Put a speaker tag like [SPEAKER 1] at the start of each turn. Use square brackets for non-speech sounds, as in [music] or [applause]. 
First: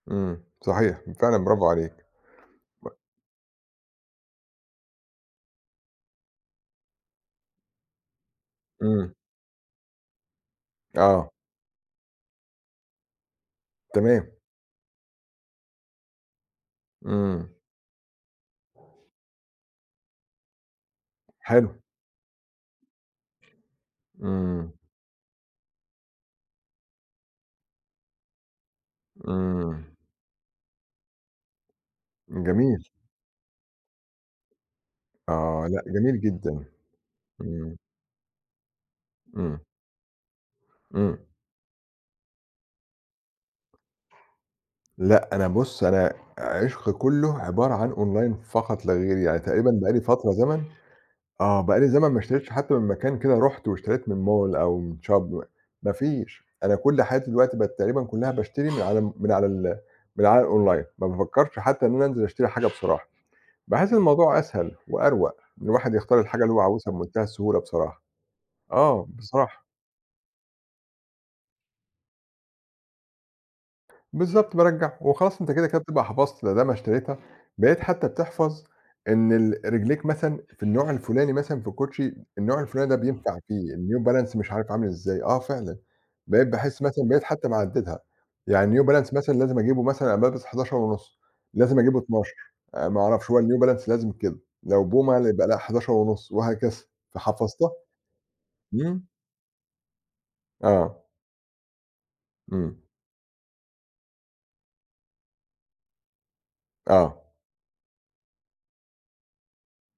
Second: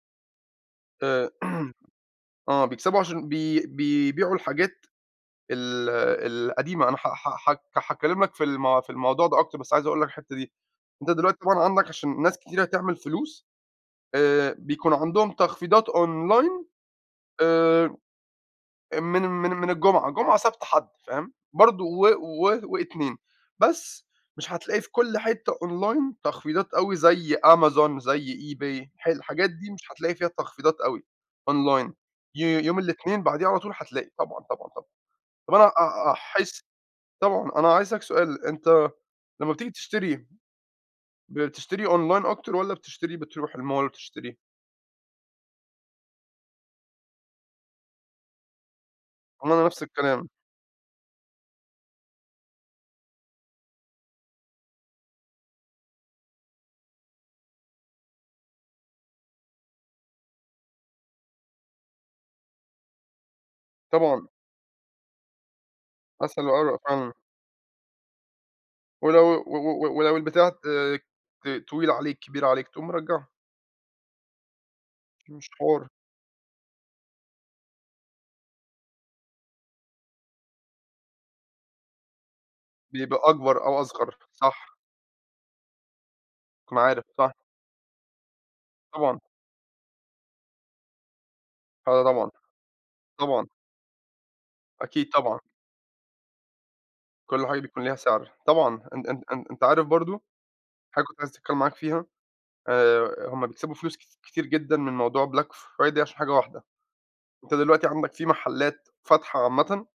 [SPEAKER 1] إمم، صحيح،
[SPEAKER 2] آآ
[SPEAKER 1] فعلًا، برافو
[SPEAKER 2] [clears throat]
[SPEAKER 1] عليك،
[SPEAKER 2] آه،
[SPEAKER 1] م
[SPEAKER 2] بيكسَبوا عشان بي بيبيعوا الحاجات ال ال القديمة. أنا ح ح ح هاتكلَّم لك في ال في
[SPEAKER 1] إمم.
[SPEAKER 2] الموضوع ده أكتَر، بس عايِز أقول لك الحتَّة دي. أنتَ
[SPEAKER 1] آه.
[SPEAKER 2] دلوقتي طبعًا عندك، عشان ناس كتيرة تعمل فلوس،
[SPEAKER 1] تمام.
[SPEAKER 2] آآ، بيكون عندهم تخفيضات online
[SPEAKER 1] إمم.
[SPEAKER 2] آآ، آآ، من من من الجمعة، جمعة، سبت، حد فاهم؟
[SPEAKER 1] حلو.
[SPEAKER 2] برضو و و واتنين. بس مش
[SPEAKER 1] إمم.
[SPEAKER 2] هتلاقي في كل حتَّة online تخفيضات أوي زي Amazon، زي eBay، ح الح الحاجات دي مش
[SPEAKER 1] إمم.
[SPEAKER 2] هتلاقي فيها تخفيضات أوي online. يو يوم
[SPEAKER 1] جميل.
[SPEAKER 2] الاتنين بعديه على طول، هتلاقِي طبعًا، طبعًا، طبعًا. طَب أنا
[SPEAKER 1] آه، لأ،
[SPEAKER 2] أ أ
[SPEAKER 1] جميل
[SPEAKER 2] احس
[SPEAKER 1] جدًا،
[SPEAKER 2] طبعًا، أنا
[SPEAKER 1] إمم.
[SPEAKER 2] عايِز أسأَلَك سؤال، أنتَ لمَّا
[SPEAKER 1] إمم.
[SPEAKER 2] بتيجي تشتري
[SPEAKER 1] إمم.
[SPEAKER 2] بتشتري online أكتر والّا بتشتري، بترُوح الmall وتشتري؟
[SPEAKER 1] لأ، أنا بُص، أنا عِشقي كله عبارة عن online فقط لا غير، يعني
[SPEAKER 2] وأنا
[SPEAKER 1] تقريبًا
[SPEAKER 2] نفس
[SPEAKER 1] بقى لي
[SPEAKER 2] الكلام.
[SPEAKER 1] فترة زمن آه، بقى لي زمن ما اشتريتِش حتى من مكان كده، رُحت واشتريت من mall أو من shop، ما فيش. أنا كل حياتي دلوقتي بقِت تقريبًا كلها، باشتري من على ال من على الonline، ما بافكرش حتى إن أنا أنزل أشتري حاجة بصراحة. باحِس إن
[SPEAKER 2] طبعًا.
[SPEAKER 1] الموضوع أسهل وأروق، إن الواحد يختار الحاجة
[SPEAKER 2] أسهل
[SPEAKER 1] اللي هو
[SPEAKER 2] وأروق
[SPEAKER 1] عاوزها
[SPEAKER 2] فعلًا.
[SPEAKER 1] بمنتهى السهولة بصراحة، آه
[SPEAKER 2] ولو و
[SPEAKER 1] بصراحة.
[SPEAKER 2] و ولو البتاعة آآ، ت طويل عليك، كبير عليك، تقوم مرجِّعه.
[SPEAKER 1] بالضبط، بارجِّعه، وخلاص
[SPEAKER 2] مش
[SPEAKER 1] أنتَ كده، كده
[SPEAKER 2] حوار.
[SPEAKER 1] بتبقى حفظت، مادام اشتريتها بقيت حتى بتحفظ إن ال رِجليك مثلًا ف في النوع الفُلاني مثلًا في الكوتشي، النوع الفُلاني ده
[SPEAKER 2] بيبقى
[SPEAKER 1] بينفَع
[SPEAKER 2] أكبر
[SPEAKER 1] فيه
[SPEAKER 2] أو
[SPEAKER 1] الNew
[SPEAKER 2] أصغر،
[SPEAKER 1] Balance، مش عارِف
[SPEAKER 2] صح.
[SPEAKER 1] عامل إزاي. آه فعلًا، بقيت
[SPEAKER 2] بتكون
[SPEAKER 1] باحس
[SPEAKER 2] عارف،
[SPEAKER 1] مثلًا بقيت
[SPEAKER 2] صح.
[SPEAKER 1] حتى محدّدها، يعني New Balance
[SPEAKER 2] طبعًا.
[SPEAKER 1] مثلًا لازِم أجيبه مثلًا، أنا بالبَس 11.5، لازِم أجيبه
[SPEAKER 2] ده طبعًا.
[SPEAKER 1] 12، آآ، ما أعرفش هو
[SPEAKER 2] طبعًا.
[SPEAKER 1] الNew Balance لازم كده. لو
[SPEAKER 2] أكيد
[SPEAKER 1] Puma،
[SPEAKER 2] طبعًا.
[SPEAKER 1] يبقى لأ، 11.5 وهكذا،
[SPEAKER 2] كل حاجة
[SPEAKER 1] فحفظتها.
[SPEAKER 2] بيكون ليها سعر. طبعًا،
[SPEAKER 1] إمم.
[SPEAKER 2] أن أن أن أنتَ عارف برضو
[SPEAKER 1] آه.
[SPEAKER 2] حاجة كنت عايز أتكلم معاك فيها،
[SPEAKER 1] إمم.
[SPEAKER 2] آآ، هُم بيكسبوا فلوس ك كتير جدًا من موضوع black Friday عشان حاجة واحدة.
[SPEAKER 1] آه.
[SPEAKER 2] أنت دلوقتي عندك فيه محلات فاتحة عامةً